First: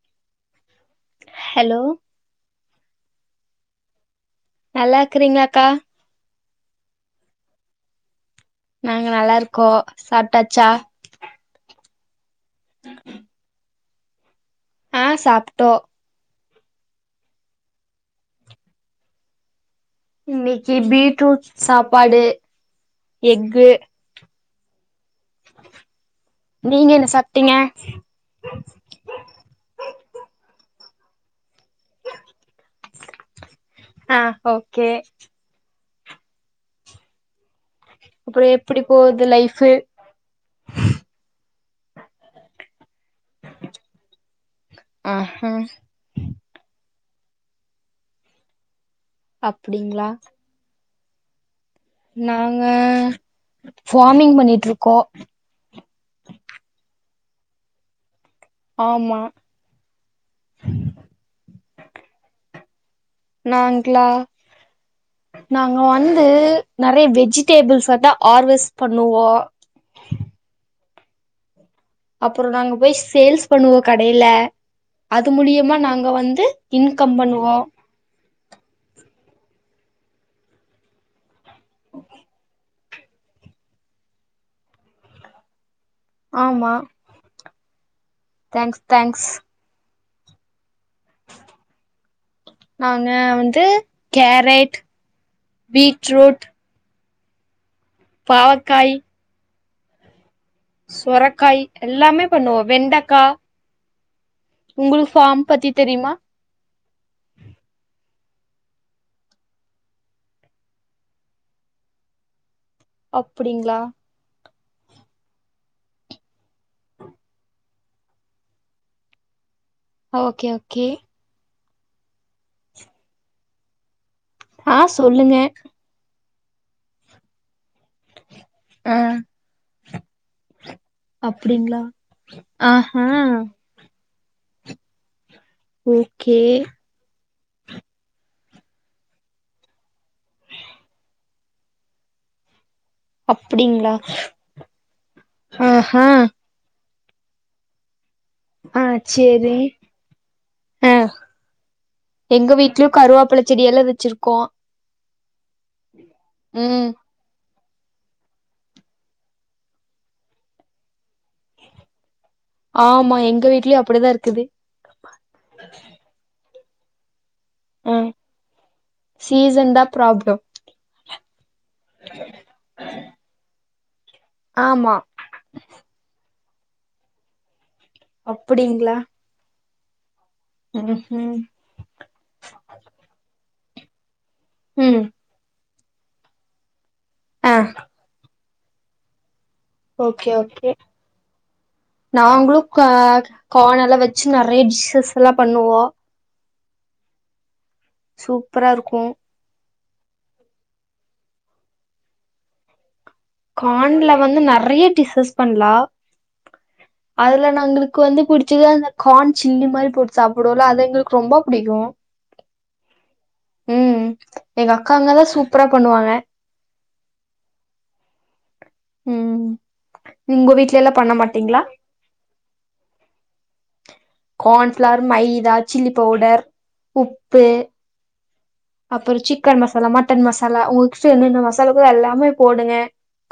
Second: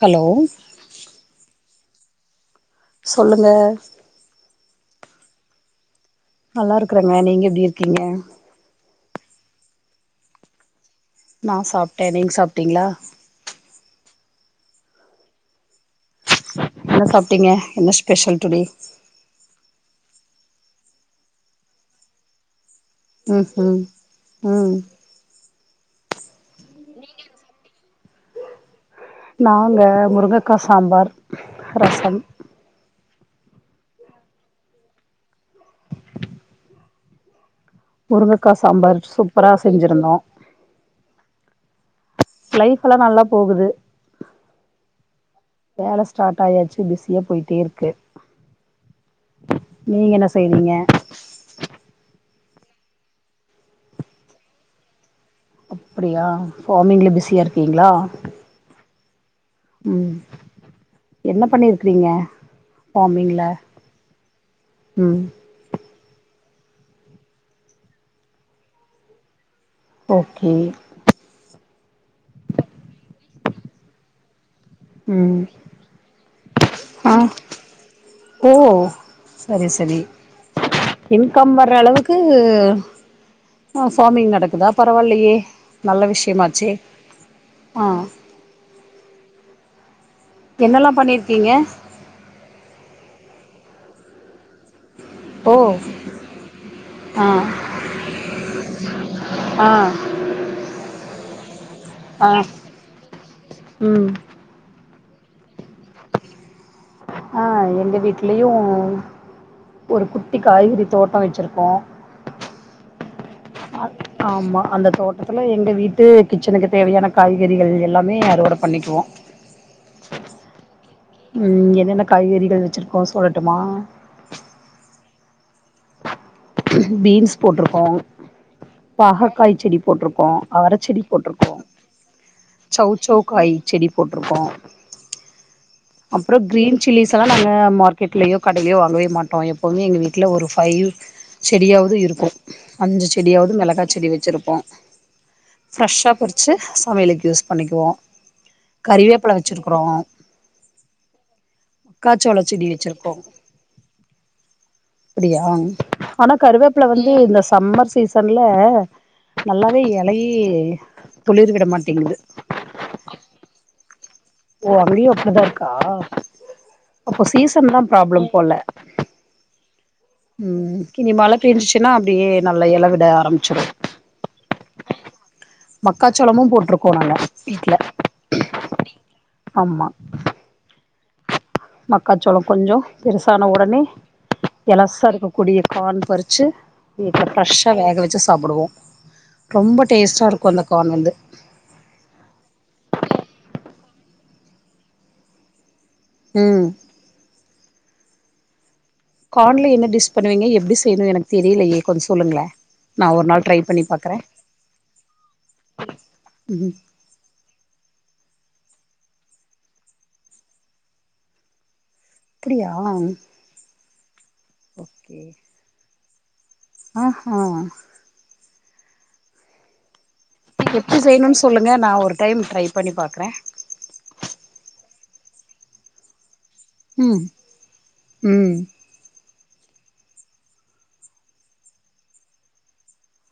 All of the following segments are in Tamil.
ஹலோ ஹலோ சொல்லுங்க நல்லா இருக்கறீங்களாக்கா நல்லா இருக்கறங்க நீங்க எப்டி இருக்கீங்க நாங்க நல்லாருக்கோம் சாப்டாச்சா நான் சாப்டேன் நீங்க சாப் ட்டீங்களா ஆஹ் சாப்டோ என்ன சாப்பிட்டீங்க என்ன ஸ்பெஷல் டுடே இன்னைக்கு பீட்ரூட் சாப்பாடு உம் எக்கு ஹும் உம் நீங்க என்ன சாப்ட்டீங்க நாங்க முருங்கக்கா சாம்பார் ரசம் ஆஹ் ஓகே அப்புறோ முருங்கக்கா எப்டி சாம்பார் போகுது சூப்பரா லைஃபு செஞ்சுருந்தோம் லைப் அல்லாம் நல்லா போகுது ஆஹா வேல ஸ்டார்ட் ஆயாச்சு பி [unintelligible] போயிட்டே இருக்கு அப்டிங்களா நீங்க என்ன செய்றீங்க நாங்க ஃபார்மிங் பண்ணிட்டுருக்கோம் அப்டியா ஃபார்மிங்ல பிஸியா இருக்கீங்களா ஆமா உம் என்ன பண்ணிருக்கறீங்க ஃபாமிங்ல நாங்களா உம் து நெறைய வெஜிடேபிள்ஸ தா ஹார்வஸ்ட் பண்ணுவோம் ஓகே அப்பறம் நாங்க போய் சேல்ஸ் பண்ணுவோம் கடைல அது ம் மூலியமா நாங்க வந்து இன்கம் ஆ பண்ணுவோம் ஓ சரி சரி இன்கம் வர அளவுக்கு ஆ ஃபார்மிங் நடக்குதா பரவாயில்லையே நல்ல விஷயமாச்சே ஆமா ஆஹ் தேங்க்ஸ் தேங்க்ஸ் என்னெல்லாம் பண்ணியிருக்கீங்க து கேரட் பீட்ரூட் ஆஹ் ஆஹ சுரைக்காய் எல்லாமே பண்ணுவோ வெண்டக்கா உம் உங்களுக்கு ஃபார்ம் பத்தி தெரியுமா ஆஹ் எங்க வீட்டு்லயும் ஒரு குட்டி காய்கறி தோட்டம் வச்சிருக்கோ அப்படிங்களா ஆமா அந்த தோட்டத்துல எங்க வீட்டு கிச்சனுக்கு தேவையான காய்கறிகள் எல்லாமே அறுவட பண்ணிக்குவோ ஓகே ஓகே ம்ம் என்னென்ன காய்கறிகள் வச்சுருக்கோ சொல்லட்டுமா ஆஹ் சொல்லுங்க பீன்ஸ் போட்டுருக் கோம் ஆ பாகக்காய் செடி போட்டுருப்கோ அவர செடி போட்டிருக்கோ அப்டிங்களா சௌ ஆஹா சௌக்காய் செடி போட்டிருக்கோ அப்றோ ஓகே கிரீன் சில்லிஸ் அதல்லாம் நாங்கள் மார்க்கெட்ளையோ கடையிலையோ வாங்கவே மாட்டோம் எப்போவுமே எங்கள் வீட்ல ஒரு ஃபைவ் செடியாவது இருக்கும் அஞ்சு செடியாவது மிளகாய் அப்டிங்களா செடி வச்சுருப்போ ஆஹா ஃப்ரெஷ்ஷா பறிச்சு சமையலுக்கு யூஸ் பண்ணிக்குவோ ஆஹ் கறிவேப்பில சேரி வச்சிருக்குறோ ஆஹ் மக்காச்சோள எங்க செடி வீட்லயும் வச்சிருக்கோ கருவேப்புல செடி எல்லாம் வச்சிருக்கோ அப்பிடியா ஆனா கருவேப்பில ம் வந்து இந்த சம்மர் சீசன்ல நல்லாவே எலையி ஆமா எங்க வீட்லயு அப்டிதான் இருக் ஓ அதுலயும் அப்டித்தான் இருக்கா அப்ப சீசன் தான் ஆ ப்ராப்ளம் போல சீசன் தா ப்ராப்ளம் உம் இனி மழ பேய்ஞ்சுச்சுன்னா அப்பிடியே நல்லா இழவிட ஆரம்பிச்சிடு ஆமா மக்காச்சோளமு போட் ருக்கோ நாங்க வீட்ல அப்டிங்களா ஆம்மா ம் ஹூ மக்காசோள கொஞ்சோ பெருசான உடனே ம் எளசா இருக்க கூடிய கான் பறிச்சு இப்ப ஆ ஃபிரெஷ்ஷா வேக வெச்சு சாப்புடுவோ ரொம்ப டேஸ்ட்டா ஓகே இருக்கு அந்த ஓகே கார்ன் வந்து நாங்களு கா கான் எல் லா வெச்சு நெறைய டிஷ்ஷஸ்லா பண்ணுவோ ம் சூப்பரா இருக் கான்ல என்னது டிஷ் பண்ணுவிங்க எப்டி செய்ணு எனக்கு தெரிலயே கொஞ்ச சொல்லுங்ளே கான்ல வந்து நெறைய டிஷ்ஷஸ் பண்லா ம் அதுல நா உங்களுக்கு வந்து புடிச் இதுல அந்த கான் சில்லி மாரி போட்டு சாப்புடுவோல அது எங்களுக்கு ரொம்ப புடிக்கு அப்பிடியா ம் எங்க அக்காங்கலாம் சூப்பரா பண்ணுவாக ஆ ஹும் ம் உங்க வீட்ல எல்லா எப்டி பண்ண செய்யணுனு மாட்டீங்களா சொல்லுங்க நா ஒரு டைம் ட்ரை பண்ணி பாக்றேன் கான்ஃப்ளார் மைதா சில்லி பவுடர் ம் உப்பு ம் அப்பற சில் சிக்கன் மசாலா மட்டன் மசாலா உங்ககிட்ட என்னென்ன மசாலாருக்கோ எல்லாமே போடுங்க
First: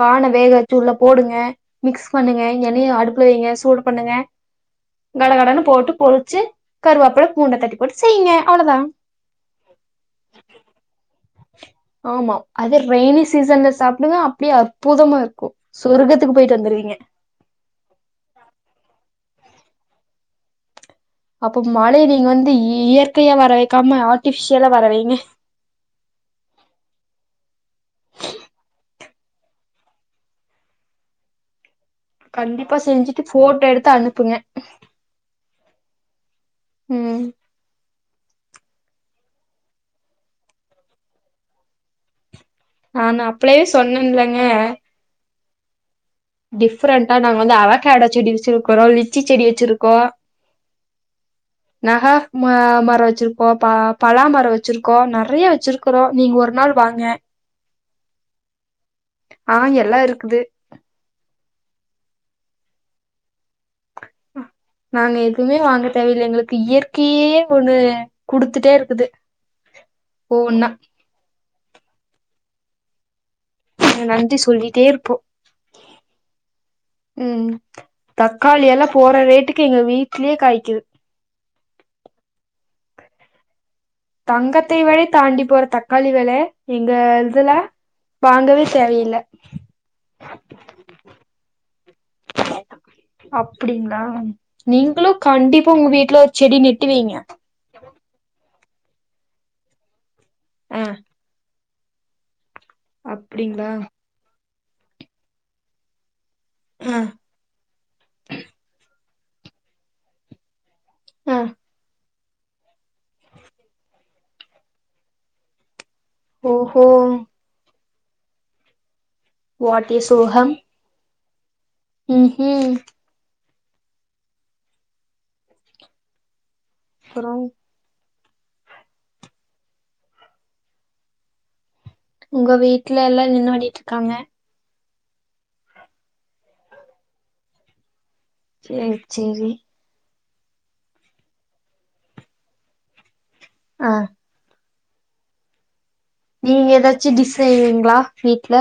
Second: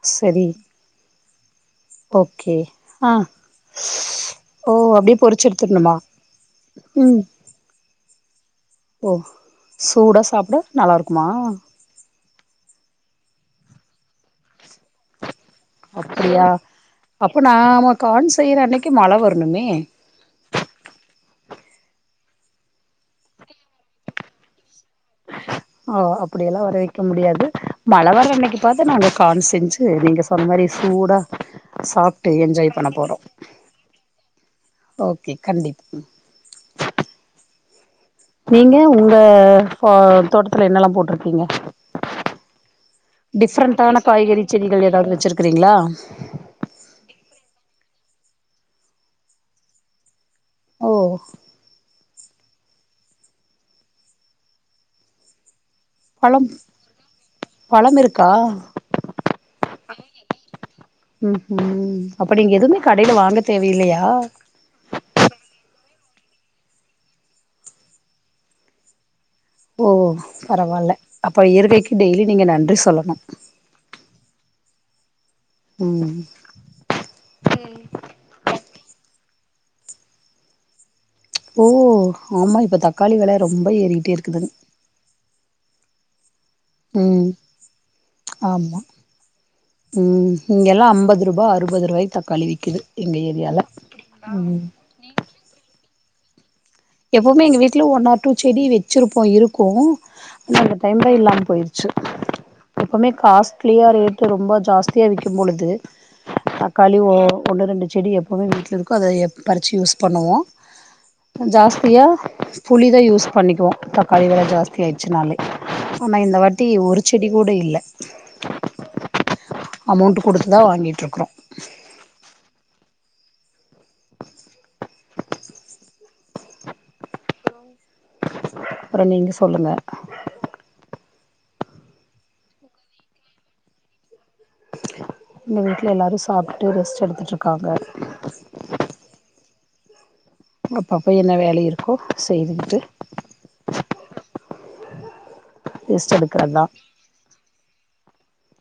பான சரி வேக வச்சு உள்ளே போடுங்க ஆ மிக்ஸ் பண்ணுங்க ஓகே எண்ணெய ஆ அடுப்புல வையுங்க சூடு பண்ணுங்க ஓ அப்டியே கட பொறிச்சு கடன்னு போட்டு எடுத்துடணுமா பொருச்சு ம் கருவாப்புழ பூண்ட தட்டி போட்டு செய்ங்க அவ்ளோதா ஓ சூடா சாப்ட நல்லாருக்குமா ஆமா அது ரெய்னி சீசன்ல சாப்டுங்க அப்டியே அற்புதமாயிருக்கும் அப்படியா அப்ப நாம கான் செய்ற அன்னிக்கு மழ வர ணுமே அப்ப மழைய நீங்க வந்து இ இயற்கயா வர வைக்காம ஆர்ட்டிஃபிஷியலா வர வைங்க ஆ அப்படியல்லா வரவக்க முடியாது மழ வர அன்னக்கி பாத்து நாங்க காண் செஞ்சு நீங்க சொன்ன மாரி சூடா சாப்ட்டு என்ஜாய் கண்டிபா பண்ண போறோ செஞ்சுட்டு போட்டோடெடுத்து அனுப்புங்க ஓகே கண்டிப்பா உம் நீங்க உங்க ஹா தோட்டத்துல என்னெல்லா போட்டிருக்கீங்க நான் அப்பளவே டிஃப்ரெண்டான சொன்னேன்லங்க காய்கறி செடிகள் ஏதாவது வச்சி இருக்கறீங்களா டிஃப்ரெண்டா நாங்க வந்து அவக்காடோ செடி வச்சிருக்கறோ லிச்சி செடி வச்சிருக்கோ ஓ நஹா ம மர வச்சிருக்கோ பலாமர வச்சிருக்கோ நெறைய வச் ருக்கிறோ நீங்க பழம் ஒரு நாள் வாங்க பழம் இருக்கா ஆஹ் எல்லா இருக்குது ம் ம் அப்ப நீங்க எதுவுமே கடையில வாங்க தேவையில் ஆஹ் நாங்க எதுவுமே வாங்க எங்களுக்கு இயற்கையே ஒண்ணு குடுத்துட்டே இருக்குது ஓ ஒவ்வொன்னா பரவால்ல அப்ப இயற்கைக்கு டெய்லி நீங்க நன் சொ சொலனு நன்றி சொல்லிட்டே இருப்போ ம் உம் தக்காளி [inaudible] போற ரேட்டுக்கு எங்க வீட்லயே காய்க்குது ஓ ஆமா இப்ப தக்காளி வெல ரொம் தங்கத்தை வழி தாண்டி போற தக் காலி வேள எங்க ம் இதுல வாங்கவே ஆமா தேவையில்ல ம் இங்கெல்லா அம்பது ரூபா அறுபது ரூபாய்க்கு தக்காளி விக்குது எங்க ஏரியால அப்டிங்களா நீங்களு கண்டிப்பா உங்க வீட்ல செடி வைங்க எப்பவுமே எங்க வீட்டுல ஒன் ஆர் செடி வெ வச்சிருப்போ இருக்கு அந்த ஆ டைம்ல இல்லாம போயிருச் ச எப்பவுமே அப்டிங்களா காஸ்ட்லியா ரேட்டு ரொம் ஜாஸ்தியா விக்கிம்பொழுது தக்காளி ஆ ஒ ஒன்று ரெண்டு செடி எப்பவுமே வீடல இருக்கு அதை பறிச்சு யூஸ் பண்ணுவோ ஆ [unintelligible] புளிதா யூஸ் பண்ணிக்குவோ தக்காளி வெல ஜாஸ்தி ஆயிடுச்சுனாலே ஆனா இந்த வாட்டி ஓஹோ ஒரு செடி கூட இல் வாட் [inaudible] ஏ அமௌண்ட் சோகம் கொடுத்துதா வாங்கிட்டுருக் ம் ஹ் [inaudible] அப்பறோ அப்பற நீங்க சொல்லுங்க உங்க வீட்ல எல்லா என்ன பண்ணிட்ருக்காங்க எங்க வீட்ல எல்லாரு சாப்டுட்டு ரெஸ்ட் எடுத்துட்ருக்காங்க சேர் சேரி அப்பப்ப என்ன வேலை இருக்கோ செய்துக்கிட்டு ஆ ரெஸ்ட் எடுக்கிறது தா நீங்க எதாச்சு டிஸ் செய்வீங்ளா வீட்ல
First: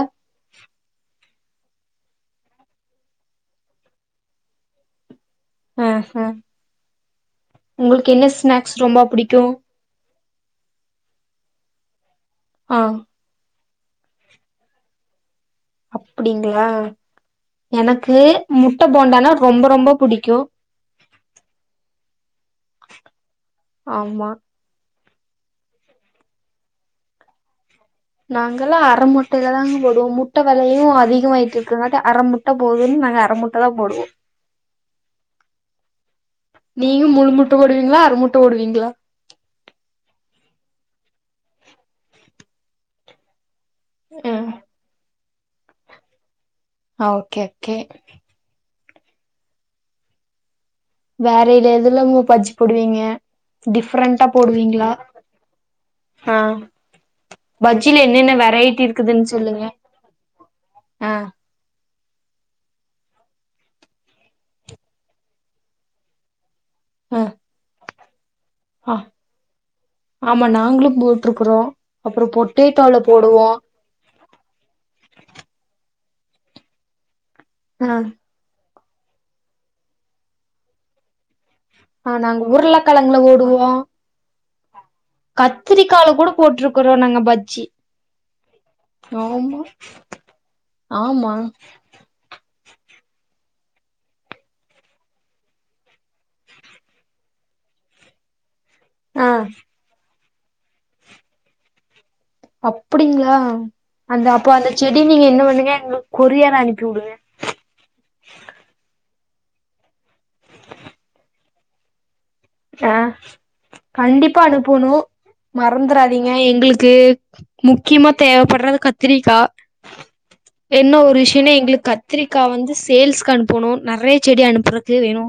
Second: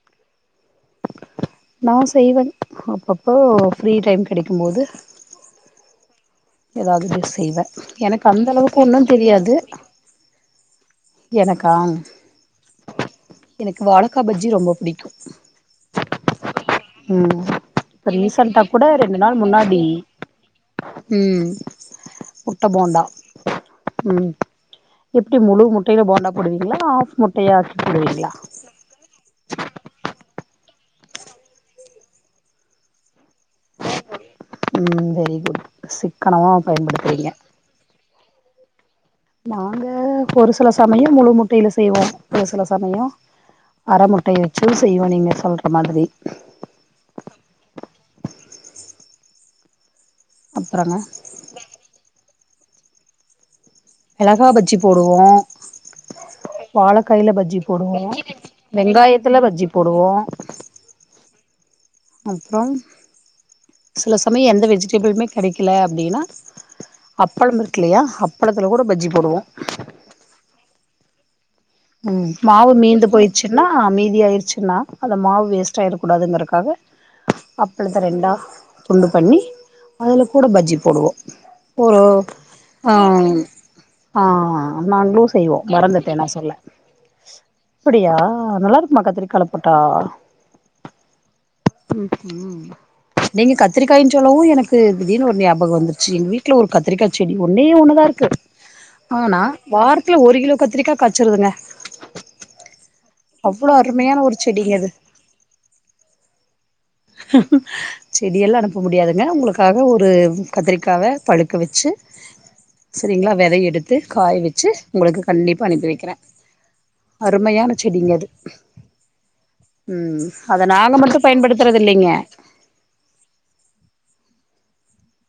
நா செய்வன் அப்பப்போ ஃப்ரீ டைம் கிடைக்கும்போது அ ஹ எதாவ்து டிஸ் செய்வ எனக் அந்த ஸ்நாக்ஸ் அளவுக்கு ரொம்ப ஒன்னுந் புடிக்கு தெரியாது எனக்கா ஆஹ் எனக்கு வாழக்கா பஜ்ஜி ரொம்போ புடிக்கு அப்டிங் கிளா இப்ப எனக்கு ரீசன்டா முட்ட கூட ரெண்டு போண்டானா நாள் ரொம்ப முன்னாடி ரொம்ப புடிக்கு ம் முட்ட போண்டா ஆமா ம் எப்டி முழு முட்டேல போண்டா போடுவீங்ளா ஆஃப் முட்டயா நாங்கல்லா அரமுட்டேலதாங்க போடுவோ முட் முட்ட வெலயு அதிகமாய்ட்டு இருக்கற்னால அரமுட்ட போதுன் நாங்க அரமுட்ட தா போடுவோ உம் வெரி குட் சிக்கனமா பயன்படுத்துறீங்க கிளா நாங்க ஒரு சில சமயோ முழு முட்டேல செய்வோ ஒரு சில சமயோ அர முட்டய ம் வச்சு செய்வோ நீங்க சொல்ற மாதிரி ஓகே ஓகே அப்புறங்க வேற இது எதுலமு பஜ்ஜி போடுவீங்க டிஃப்ரெண்டா மெளகா பஜ்ஜி போடுவீங்களா போடுவோ ஆ வாழக்காய்ல பஜ்ஜி பஜ்ஜில போடுவோ என்னென்ன வெரைட்டி இருக்குதுன்னு வெங்காயத்துல சொல்லுங்க பஜ்ஜி போடுவோ ஆ அப்றம் சில சமய் எந்த வெஜிடெபிள்மே கெடைக்கல அப்டினா ஆ அப்பளம் இருக்குலையா அப்பளத்துல கூட ஆ பஜ்ஜி போடுவோ ஆமா நாங்களு போட்ருக்குறோ உம் அப்புறோ மாவு பொட்டேட்டோல மீந்து போடுவோ போய்ச்சுன்னா மீதியாய்ர்சுன்னா அந்த மாவு வேஸ்ட்டா ஆயிருக் கூடாதுங்கறக்காக ஆ அப்பளத்த ரெண்டா துண்டு பண்ணி அதுல கூட பஜ்ஜி போடுவோ போரூ ஆ நாங்க உருளக்கெழங்குல அம் போடுவோ ஆ நாங்ளு செய்வோ மறந்துட்டே நா சொல்ல க்குறோ நாங்க பஜ்ஜி அப்படியா நல்லா இருக்குமா கத்திரிக்கால ஆமா ஆமா ம்ம் உம் நீங்க கத்திரிக்காய்ன் சொல்லவு எனக்கு திடீன்னு ஒரு ஞாபகோ வந்துருச்சு எங்க வீட்டுல ஒரு கத்திரிக்காய் செடி ஒன்னே ஒன்னுதா இருக்கு ஆ ஆனா வார்த் துல ஒரு கிலோ கத்திரிக்கா காய்சிருதுங்க அப்டிங்களா அந்த ஒரு அப்போ அந்த செடிங்க அது செடி நீங்க என்ன பண்ணுங்க எங்களுக்கு கொரியர் அனிப் செடியெல்லா அனுப்ப முடியாது ங்க உங்களுக்காக ஒரு கத்திரிக்காவ பழுக்க வச்சு அ சரிங்களா வெதைய எடுத்து காய கண்டிப்பா வச்சு அனுப்பனு உங்களுக்கு கண்டிப்பா அனுப்பி வைக்கிறே மறந்துறாதீங்க எங்களுக்கு அருமையான முக்கியமா செடிங்க அது தேவைப்படுறது கத்திரிக்கா ம் அத நாங்க என்ன ஒரு மட்டு விஷயனே பயன்படுத்துறது எங்களுக்கு இல்லைங்க கத்திரிக்கா வந்து சேல்ஸ்க்கு அனுப்பனு நெறைய செடி அனுப்புறக் து வேணு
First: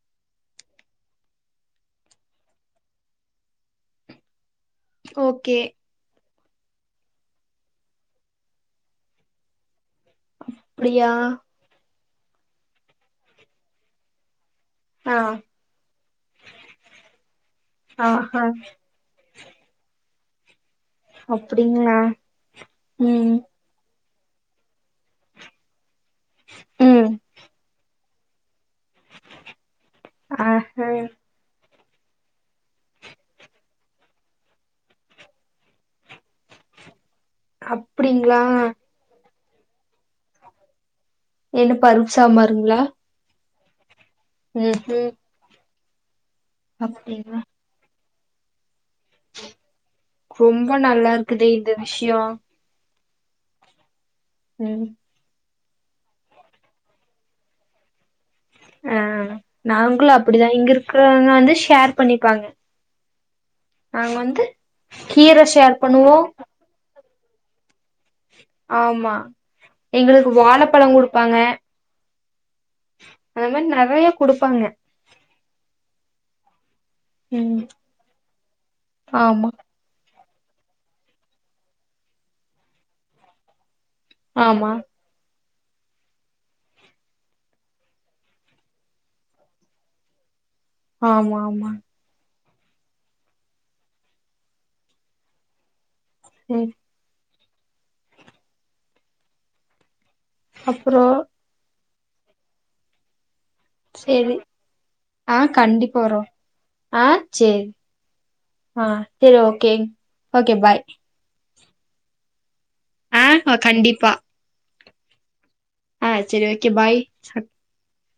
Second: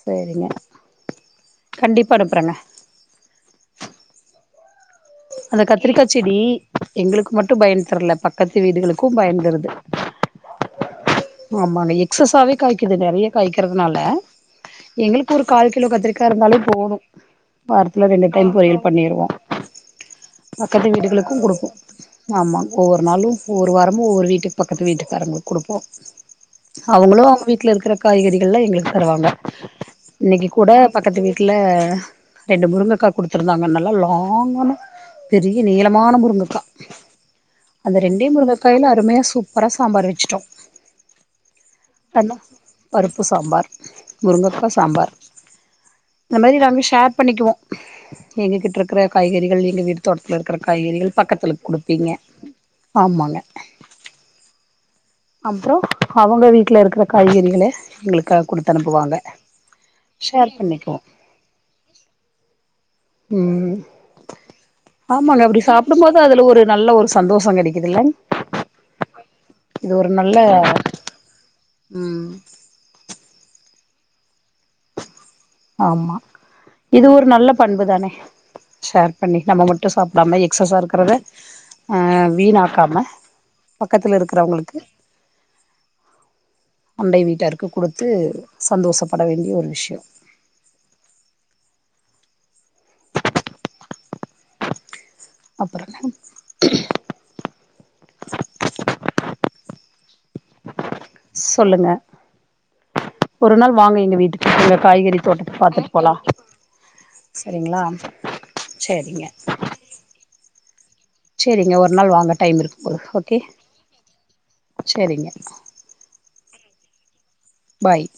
சரிங்க கண்டிப்பா அனுப்புறேங்க ஓகே அந்த கத்திரிக்கா செடி எங்களுக்கு மட்டு பயன் தரல பக்கத்து வீடுகளுக்கு பயன் தருது ஆ அப்டியா எக்சகசாவே காய்க்கிது நெறைய காய்க்கிறதுனால ஆ எங்களுக்கு ஒரு கால் கிலோ கத்திரிக்கா இருந்தாலே போதும் வாரத்துல ரெண்டு ஆஹா டைம் பொரியல் பண்ணிருவோ பக்கத்து வீடுகளுக்கு குடுக்கு அப்டிங்களா ஆமாம் ஒவ்வொரு நாளு ம் ஒவ்வொரு வாரம் [unintelligible] ஒவ்வொரு வீட்டுக்கு பக்கத்து வீட்டுக்காரங்களுக்கு குடுப்போ ம் அவங்களு அவங்க வீட்டுல இருக்கிறப் காய்கறிகள்லா எங்களுக் தருவாங்க இன்னைக்கு கூட ஆஹா பக்கத்து வீட்டுல ரெண்டு முருங்கைக்கா குடுத்துருந்தாங்க நல்லா லாங்கான பெரிய நீளமான முருங்கைக்கா அந்த ரெண்டே அப்டிங்களா முருங்கைக்காய்ல அருமையா சூப் பரா சாம்பார் வச்சுட்டோ என்ன பருப்பு ஆனா சாம்பாருங்கால பருப்பு சாம்பார் முருங்கக்கா சாம்பார் இந்த மாரி நாங்க ஷேர் அப்டிங்களா பண்ணிக்குவோ எங்க கிட்றக் க்கற காய்கறிகள் எங்க வீட்டு தோட்டத்துல இருக்கற ரொம்ப நல்லா காய்கறிகள் இருக்குது பக்கத்துல இந்த குடுப்பீங்க விஷயோ ஆமாங்க உம் அப்றோம் அவுங்க வீட்ல இருக்ற காய்கறிகளே எங்ளுக் அ நாங்குளு அப்டிதா ஷேர் இங்க பண்ணிக்குவோ இருக்றவங்க வந்து ஷேர் பண்ணிப்பாங்க ம் நாங்க வந்து கீர ஷேர் பண்ணுவோ சந்தோஷங் கெடைக்குதில்லங் ஆமா எங்களுக்கு வாழப்பழங் குடுப்பாங்க ம் அந்த மாரி நறைய குடுப்பாங்க ஆமா இது ஒரு நல்ல ம் பண்பு தானே ஷேர் பண்ணி ஆமா நம்ப மட்டு சாப் நம்ம எக்ஸஸா இருக்கறத அஹ் வீணாக்காம பக்கத்ல ஆமா இருக்கறவங்களுக்கு அண்டை வீட்டாருக்கு குடுத்து சந்தோஷப்பட வேண்டிய ஒரு விஷ்யோ ஆமா ஆமாங் அப்பறங்க ம் அப்புறோ சொல்லுங்க ஒரு நாள் வாங்க எங்க சேரி வீட்டுக்கு எங்க காய்கறி ஆ தோட்டத்த பாத்துட் கண்டிப்பா போலா வரோ ஆ சேரி சரிங்களா ஆ சேரிங்க சேரி ஓகே ஓகே பாய் செரிங்க ஒரு நாள் வாங்க டைம் இருக் ஆங்மா கண்டிப்பா செரிங்க செரி ஓகே பாய் பாய்